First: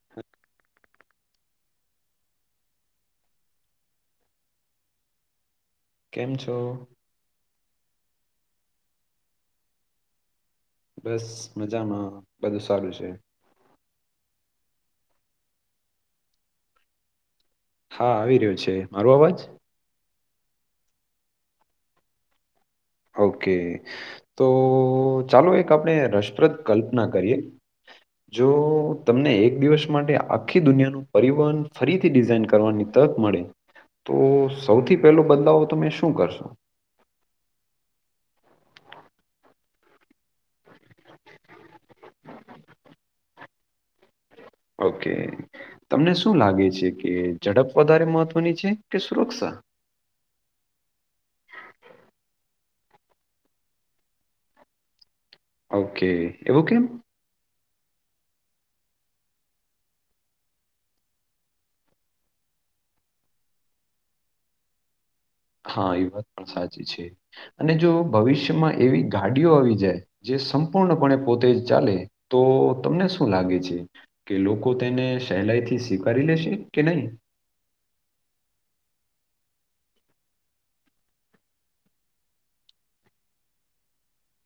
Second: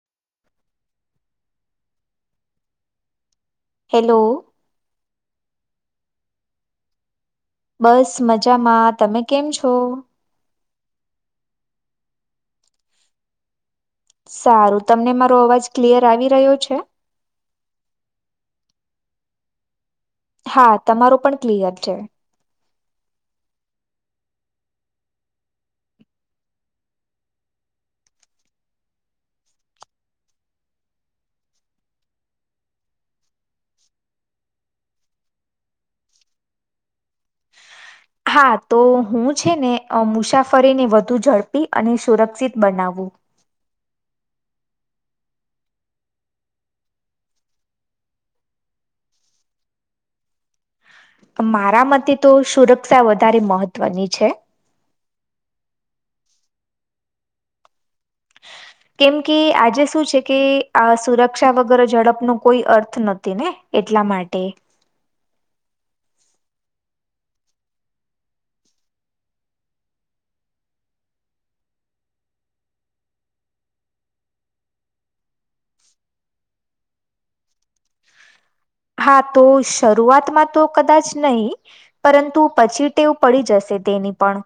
[inaudible] Hello. કેમ છો? બસ મજામાં, તમે કેમ છો? બસ મજામાં બધું સારું છે. સારું, તમને મારો અવાજ ક્લિયર આવી રહ્યો છે? હા આવી રહ્યો છે મારો અવાજ્ હા તમારો પણ ક્લિયર છે. ઓકે તો ચાલો એક આપણે રસપ્રદ કલ્પના કરીએ. જો તમને એક દિવસ માટે આખી દુનિયાનું પરિવહન ફરીથી ડિઝઇન કરવાની તક મળે તો સૌથી પહેલો બદલાવ તમે શું કરશો્ હા તો હું છે ને અ મુસાફરીને વધુ ઝડપી અને સુરક્ષિત બનાવું. ઓકે તમને શું લાગે છે કે ઝડપ વધારે મહત્વની છે કે સુરક્ષા. મારા મતે તો સુરક્ષા વધારે મહત્વની છે. ઓકે એવું કેમ. [inaudible] [unintelligible] કેમ કે આજે શું છે કે આ સુરક્ષા વગર ઝડપ નો કોઈ અર્થ નથી ને. એટલા માટે. હા એ વાત પણ સાચી છે અને જો ભવિષ્યમાં એવી ગાડીઓ આવી જાય. જે સંપૂર્ણપણે પોતે ચાલે તો તમને શું લાગે છે. કે લોકો તેને સહેલાઈ થી સ્વીકારી લેશે કે નહી. હા તો શરૂઆતમાં તો કદાચ નહી. પરંતુ પછી ટેવ પડી જશે તેની પણ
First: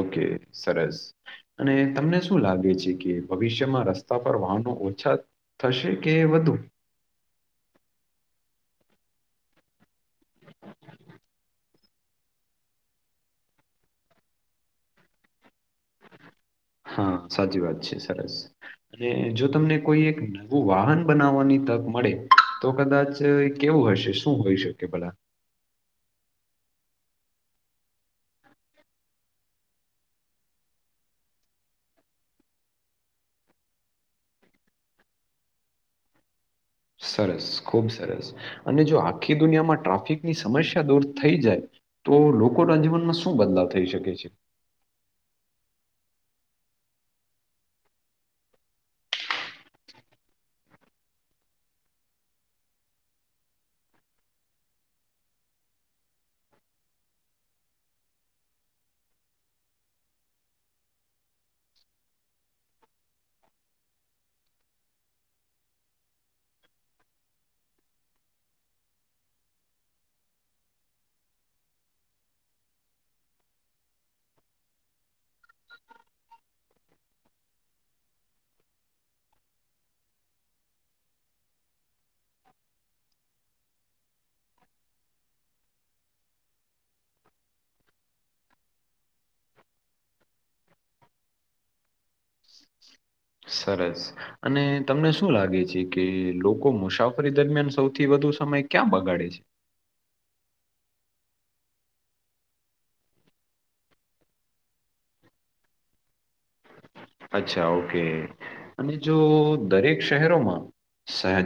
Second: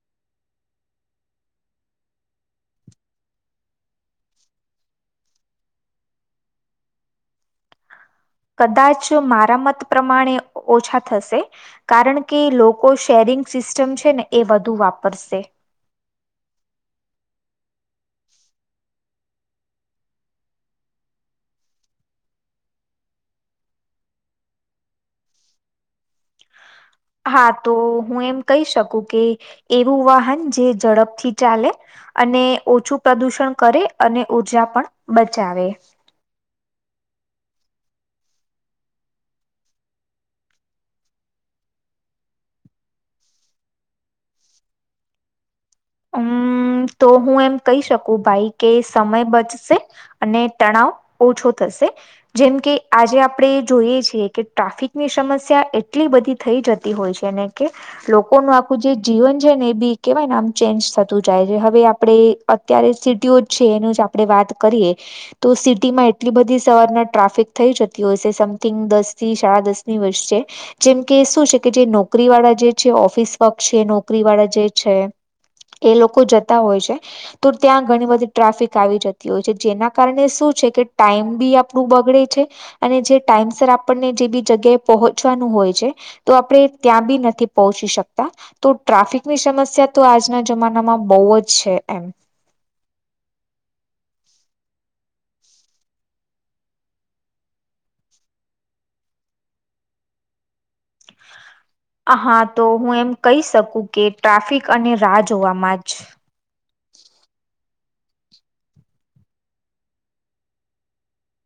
ઓકે સરસ અને તમને શું લાગે છે કે ભવિષ્યમાં રસ્તા પર વાહનો ઓછા થશે કે વધુ કદાચ મારા મત પ્રમાણે ઓછા થશે. કારણ કે લોકો શેરિંગ સિસ્ટમ છે ને એ વધુ વાપરશે. હા સાચી વાત છે સરસ અને જો તમને કોઈ એક નવું વાહન બનાવવાની તક મળે તો કદાચ તે હવે કેવું હશે શું હોઈ શકે ભલા હા તો હું એમ કહી શકું કે એવું વાહન જે ઝડપથી ચાલે અને ઓછું પ્રદુષણ કરે અને ઉર્જા પણ બચાવે. સરસ ખુબ સરસ અને જો આખી દુનિયામાં ટ્રાફિકની સમસ્યા દૂર થઈ જાય. તો લોકો ના જીવનમાં શું બદલાવ થઈ શકે છે. હમ તો હું એમ કહી શકું ભાઈ કે સમય બચશે. અને તણાવ ઓછો થશે. જેમ કે આજે આપણેે જોઈએ છીએ કે ટ્રાફિકની સમસ્યા એટલી બધી થઈ જતી હોય છે એને કે લોકોનું આખું જે જીવન છે ને એ બી કેવાય ને આમ ચેન્જ થતું જાય છે હવે આપણે અત્યારે સિટીઓ જ છે એનું જ આપણે વાત કરીએ. તો સિટીમાં એટલી બધી સવારના ટ્રાફિક થઈ જતી હોય છે સમથિંગ દસ થી સાડા દસ ની વચ્ચે જેમ કે શું છે કે જે નોકરી વાળા જે છે ઓફિસ વર્ક છે નોકરી વાળા જે છે. એ લોકો જતા હોય છે. તો ત્યાં ઘણી બધી ટ્રાફિક આવી જતી હોય છે જેના કારણે શું છે કે ટાઈમ બી આપણું બગડે છે. અને જે ટાઈમ સર આપણને જે બી જગ્યાએ પહોંચવાનું હોય છે. તો આપણે ત્યાં બી નથી પહોંચી શકતા તો ટ્રાફિકની સમસ્યા તો આજના જમાનામાં બહુ જ છે એમ સરસ. અને તમને શું લાગે છે કે લોકો મુસાફરી દરમિયાન સૌથી વધુ સમય ક્યાં બગાડે છે? હા તો હું એમ કહી શકું કે ટ્રાફિક અને રાહ જોવામાં જ અચ્છા ઓકે અને જો દરેક શહેરોમાં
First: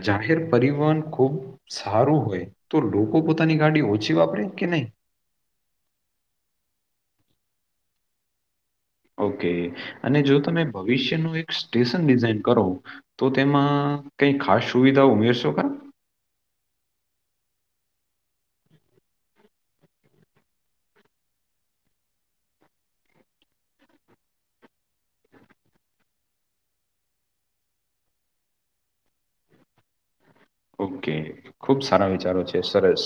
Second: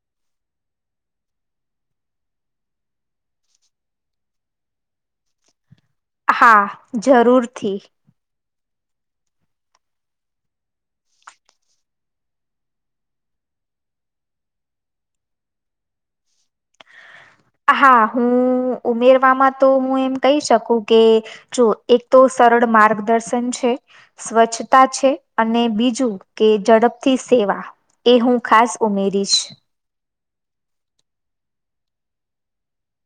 જાહેર પરિવહન ખૂબ સારું હોય તો લોકો પોતાની ગાડી ઓછી વાપરે કે નહી હા જરૂરથી. ઓકે અને જો તમે ભવિષ્યનું એક સ્ટેશન ડિઝાઇન કરો. તો તેમાં કઈ ખાસ સુવિધા ઉમેરશો હા હું ઉમેરવામાં તો હું એમ કહી શકું કે જો એક તો સરળ માર્ગદર્શન છે. સ્વચ્છતા છે અને બીજું કે ઝડપથી સેવા એ હું ખાસ ઉમેરીશ. ઓકે ખુબ સારા વિચારો છે સરસ.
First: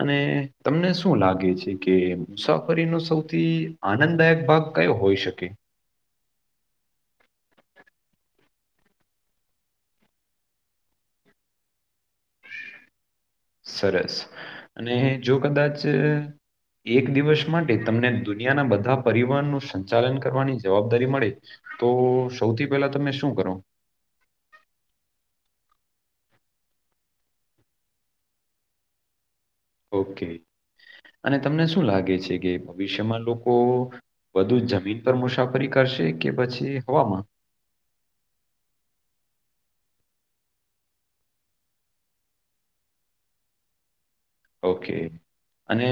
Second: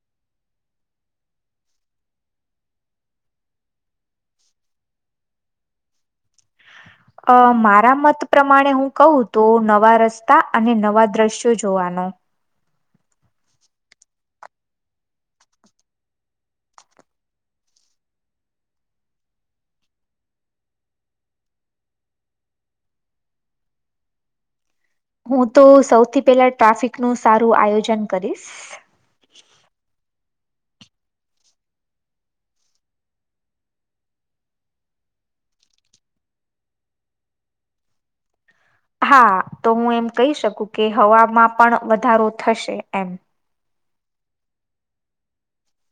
અને તમને શું લાગે છે કે મુસાફરીનો સૌથી આનંદદાયક ભાગ કયો હોઈ શકે? અ મારા મત પ્રમાણે હું કહું તો નવા રસ્તા અને નવા દ્રશ્યો જોવાનો. સરસ અને જો કદાચ એક દિવસ માટે તમને દુનિયાના બધા પરિવહનું સંચાલન કરવાની જવાબદારી મળે. તો સૌથી પહેલા તમે શું કરો? હું તો સૌથી પેલા ટ્રાફિકનું સારું આયોજન કરીશ. ઓકે અને તમને શું લાગે છે કે ભવિષ્યમાં લોકો બધું જમીન પર મુસાફરી કરશે કે પછી હવામા હા તો હું એમ કહી શકું કે હવામાં પણ વધારો થશે એમ. ઓકે. અને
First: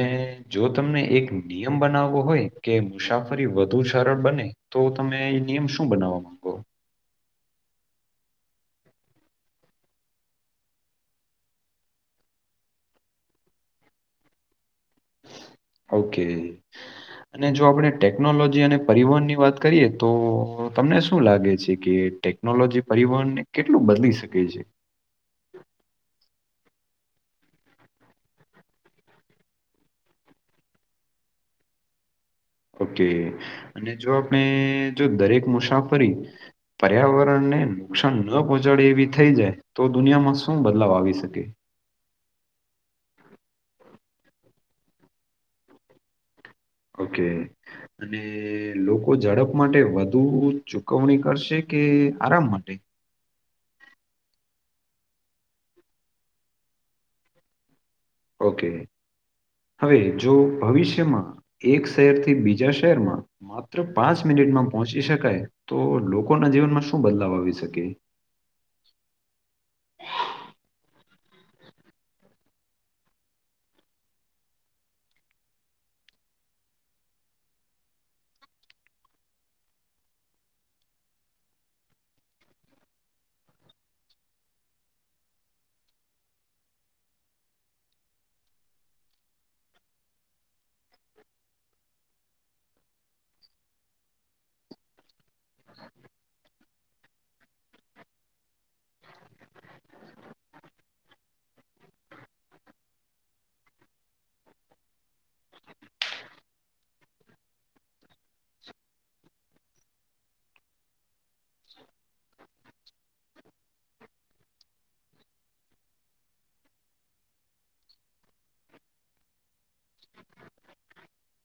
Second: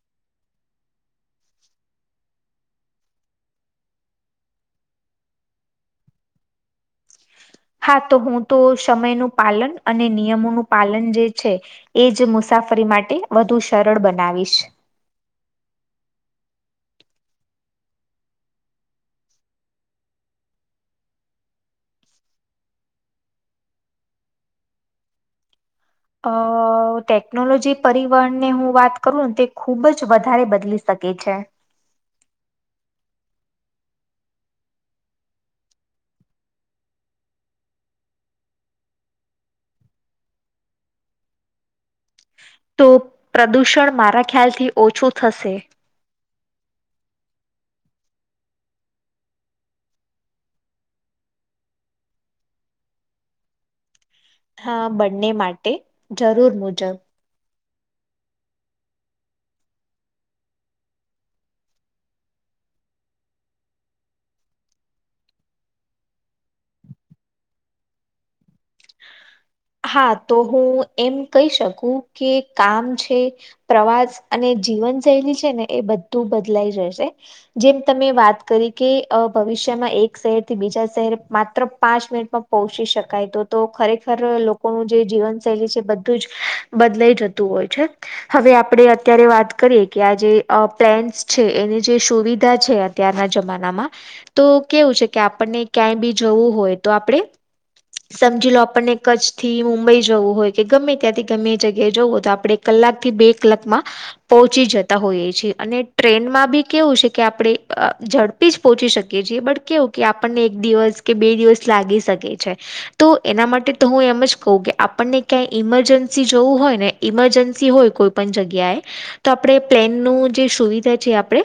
જો તમને એક નિયમ બનાવવો હોય કે મુસાફરી વધુ સરળ બને તો તમે નિયમ શું બનાવવા માંગો. હા તો હું તો સમયનું પાલન અને નિયમોનું પાલન જે છે. એજ મુસાફરી માટે વધુ સરળ બનાવીશ. ઓકે. અને જો આપણે ટેકનોલોજી અને પરિવહન ની વાત કરીએ તો તમને શું લાગે છે ટે ટેકનોલોજી પરિવહન ને કેટલું બદલી શકે છે. અ ટેકનોલોજી પરિવહન ની હું વાત કરું ને તે ખૂબ જ વધારે બદલી શકે છે. ઓકે અને જો આપણે જો દરેક મુસાફરી પર્યાવરણને નુકસાન ન પહોંચાડે એવી થઈ જાય તો દુનિયામાં શું બદલાવ આવી શકે. તો પ્રદૂષણ મારા ખ્યાલથી ઓછું થશે. ઓકે. અને લોકો ઝડપ માટે વધુ ચુકવણી કરશે કે આરામ માટે. હા બંને માટે જરૂર મુજબ. ઓકે હવે જો ભવિષ્યમાં એક શહેર થી બીજા શહેરમાં. માત્ર પાંચ મિનિટમાં પહોંચી શકાય તો લોકોના જીવનમાં શું બદલાવ આવી શકે [inaudible] હા તો હું એમ કહી શકું કે કામ છે. પ્રવાસ અને જીવન શૈલી છે ને એ બધું બદલાઈ જશે. જેમ તમે વાત કરી કે ભવિષ્યમાં એક શહેર થી બીજા શહેર માત્ર પાંચ મિનિટમાં પહોચી શકાય તો. તો ખરેખર લોકોનું જે જીવનશૈલી છે બધું જ, બદલાઈ જતું હોય છે. હવે આપડે અત્યારે વાત કરીએ કે આ જે પ્લેન્ટસ છે એની જે સુવિધા છે. અત્યારના જમાનામાં, તો કેવું છે કે આપણને ક્યાંય બી જવું હોય તો આપણે સમજી લો આપણને કચ્છ થી મુંબઈ જવું હોય કે ગમે ત્યાંથી ગમે જગ્યાએ જવું હોય તો આપડણે કલાક થી બે કલાકમાં પહોંચી જતા હોઈએ છ છેીએ અને ટ્રેનમાં બી કેવું છે કે આપણે જડબ પહોંચી શકીએ છીએ બટ કેવું કે આપણને એક દિવસ કે બે દિવસ લાગી શકે છે. તો એના માટે તો હું એમ જ કહું કે આપણને ક્યાંય ઇમરજન્સી જવું હોય ને ઈમરજન્સી હોય કોઈ પણ જગ્યાએ તો આપણે પ્લેનનું જે સુવિધા છે આપણે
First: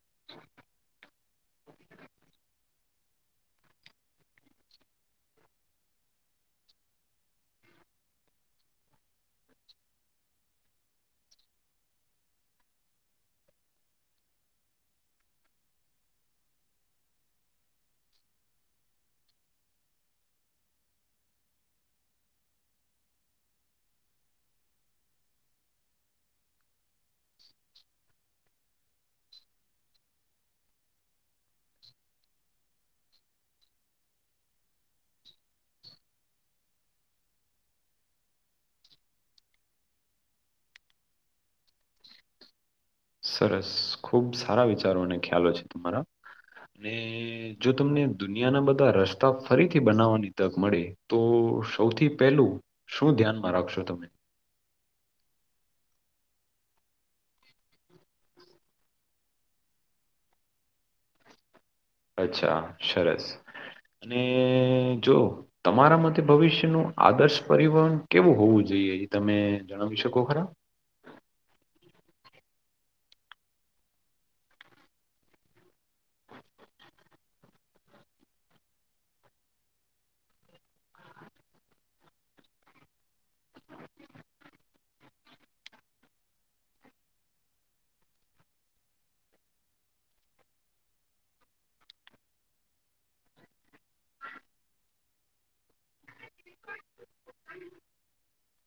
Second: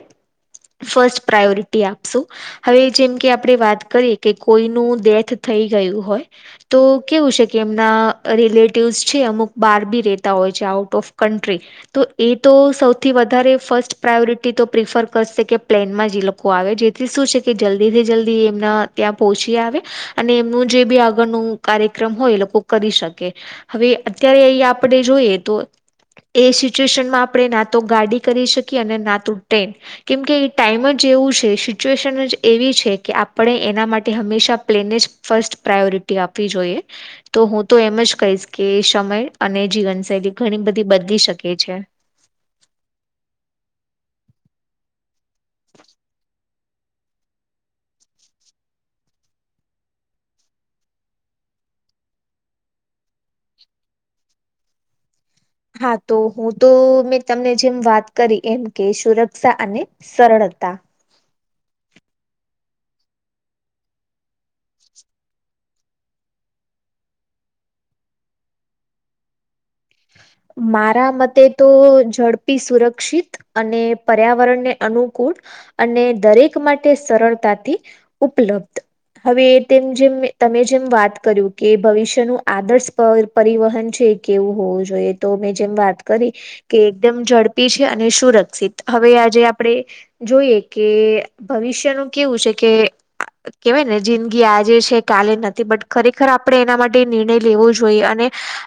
ફસ્ટ પ્રાયોરિટી આપશું. હવે જેમ કે આપણે વાત કરીએ કે કોઈનું ડેથ થઈ ગયું હોય. તો કેવું છે કે એમના રિલેટિવ્સ છે અમુક બહાર બી રહેતા હોય છે આઉટ ઓફ કન્ટ્રી. તો એ તો સૌથી વધારે ફર્સ્ટ પ્રાયોરિટી તો પ્રિફર કરશે કે પ્લેનમાં જ લોકો આવે જેથી શું છે કે જલ્દીથી જલ્દી એમના ત્યાં પહોચી આવે, અને એમનું જે બી કાર્યક્રમ હોય એ લોકો કરી શકે, હવે અત્યારે અહી આપણે જોઈએ તો. એ સિચ્યુએશનમાં આપણે ના તો ગાડી કરી શકીએ અને ના તો ટ્રેન. કેમકે એ ટાઈમ જ એવું છે સિચ્યુએશન જ એવી છે કે આપણે એના માટે હંમેશા પ્લેને જ ફસ્ટ પ્રાયોરિટી આપવી જોઈએ. તો હું તો એમ જ કહીશ કે સમય અને જીવનશૈલી ઘણી બધી બદલી શકે છે સરસ, ખુબ સારા વિચારો અને ખ્યાલો છે તમારા ને જો તમને દુનિયાના બધા રસ્તા ફરીથી બનાવવાની તક મળે તો સૌથી પહેલું શું ધ્યાનમાં રાખશો તમે હા, તો હું તો મેં તમને જેમ વાત કરી એમ કે સુરક્ષા અને સરળતા અચ્છા સરસ અને જો તમારા માટે ભવિષ્ય નુ આદર્શ પરિવહન કેવું હોવું જોઈએ એ તમે જણાવી શકો ખરા મારા મતે તો ઝડપી, સુરક્ષિત અને પર્યાવરણને અનુકૂળ અને દરેક માટે સરળતાથી ઉપલબ્ધ હવે તેમ જેમ તમે જેમ વાત કર્યું કે ભવિષ્યનું આદર્શ પર પરિવહન છે કેવું હોવું જોઈએ તો મે જેમ વાત કરી કે એકદમ ઝડપી છે અને સુરક્ષિત હવે આજે આપણે જોઈએ કે ભવિષ્યનું કેવું છે કે કેવાય ને જિંદગી આજે છે કાલે નથી બટ ખરેખર આપણે એના માટે નિર્ણય લેવો જોઈએ અને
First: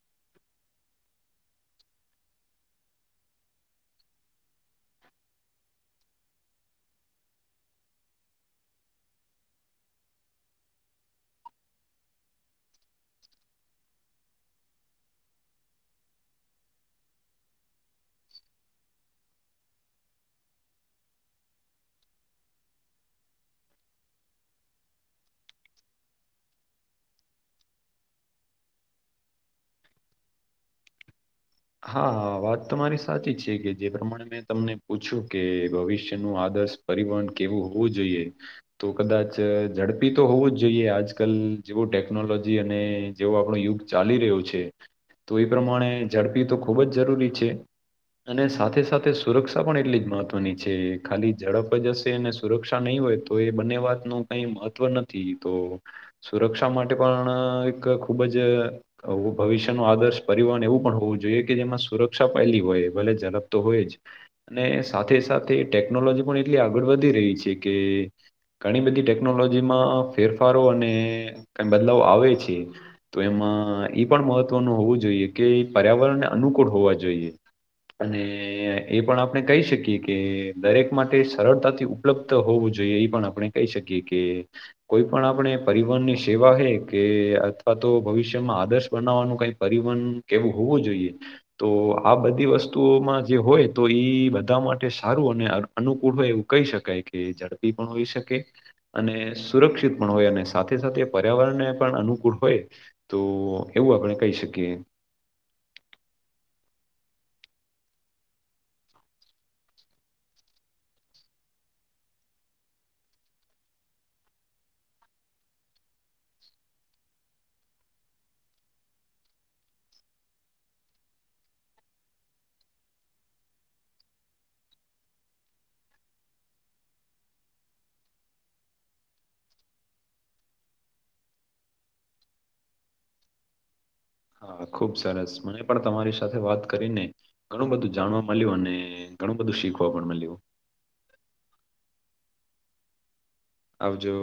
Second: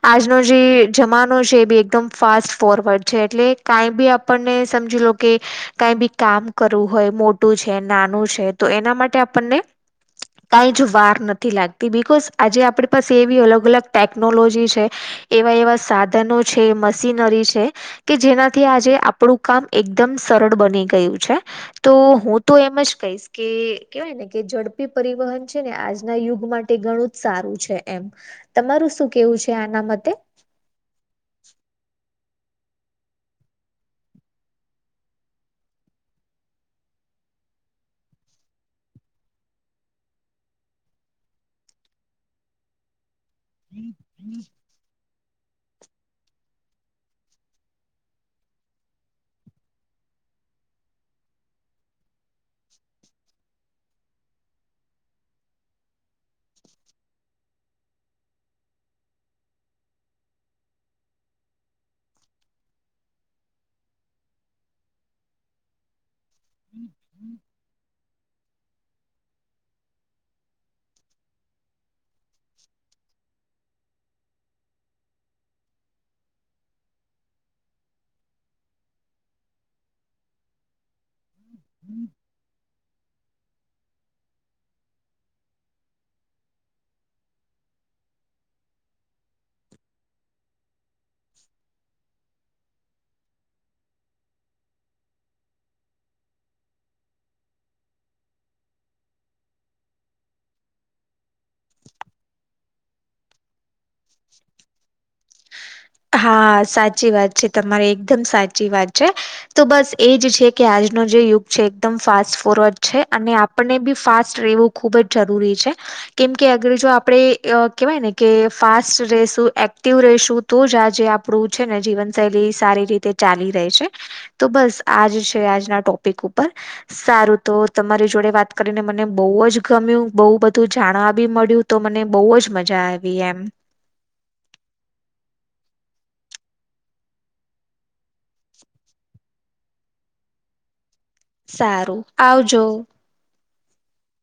આજનો જે જમા છે બ એકદમ ફાસ્ટ ફોરવર્ડ છે એટલે કાઈ બી આપણને સમજી લો કે કાઈ બી કામ કરવું હોય મોટું છે નાનું છે તો એના માટે આપણને કાઈ જ વાર નથી લાગતી બિકોઝ આજે આપણી પાસે એવી અલગ અલગ ટેકનોલોજી છે એવા એવા સાધનો છે, મશીનરી છે કે જેનાથી આજે આપણું કામ એકદમ સરળ બની ગયું છે તો હું તો એમ જ કહીશ કે કેવાયને કે ઝડપી પરિવહન છે ને આજના યુગ માટે ઘણું જ સારું છે એમ તમારું શું કેવું છે આનામતે. હા વાત તો મારી સાચી જ છે કે જે પ્રમાણે મેં તમને પૂછ્યું કે ભવિષ્ય ન આદર્શ. પરિવહન કેવું હોવું જોઈએ તો કદાચ ઝડપી તો હોવું જ જોઈએ આજ કલ જેવું ટેકનોલોજી અને જેવો આપણો યુગ ચાલી રહ્યો છે તો એ પ્રમાણે ઝડપી તો ખૂબ જ જરૂરી છે. અને સાથે સાથે સુરક્ષા પણ એટલી જ મહત્વની છે. ખાલી ઝડપ જ હશે અને સુરક્ષા નહીં હોય તો એ બંને વાત ન કઈ મહત્વ નથી. તો સુરક્ષા માટે પણ એક ખૂબ જ ભવિષ્ય ન આદર્શ પરિવહન એવું પણ હોવું જોઈએ. જોઈએ કે જેમાં સુરક્ષા પહેલી હોય ભલે ઝડપ તો હોય જ અને સાથે સાથે ટેકનોલોજી પણ એટલી આગળ વધી રહી છે કે ઘણી બધી ટેકનોલોજીમાં ફેરફારો અને કઈ બદલાવ આવે છે. તો એમાં એ પણ મહત્વનું હોવું જોઈએ કે પર્યાવરણ અનુકૂળ હોવા જોઈએ અને એ પણ આપણે કહી શકીએ કે દરેક માટે સરળતાથી ઉપલબ્ધ હોવું જોઈએ એ પણ આપણે કહી શકીએ કે કોઈ પણ આપણે પરિવહનની સેવા હ કે અથવા તો ભવિષ્યમાં આદર્શ બનાવવાનું કઈ પરિવહન કેવું હોવું જોઈએ. તો આ બધી વસ્તુઓમાં જે હોય તો ઈ બધા માટે સારું અને અનુકૂળ હોય એવું કહી શકાય કે ઝડપી પણ હોઈ શકે. અને સુરક્ષિત પણ હોય અને સાથે સાથે પર્યાવરણને પણ અનુકૂળ હોય. તો એવું આપણે કહી શકીએ. હા સાચી વાત છે તમારી એકદમ સાચી વાત છે. તો બસ એજ છે કે આજનો જે યુગ છે એકદમ ફાસ્ટ ફોરવર્ડ છે અને આપને બી ફાસ્ટ રહેવું ખૂબ જ જરૂરી છે. કેમ કે અગર જો આપણે કહેવાય ને કે ફાસ્ટ રશું એક્ટિવ રશું. તો જ આજે આપણું છે ને જીવનશૈલી સારી રીતે ચાલી રહી છે. તો બસ આજ છે આજના ટોપિક ઉપર. સારું તો તમારી જોડે વાત કરીને મને બહુ જ ગમ્યું બહુ બધું જાણવા બી મળ્યું. તો મને બહુ જ મજા આવી એમ. હા ખુબ સરસ મને પણ તમારી સાથે વાત કરીને ઘણું બધું જાણવા મળ્યું અને ઘણું બધું શીખવા પણ મળ્યું. સારું આવજો. આવજો.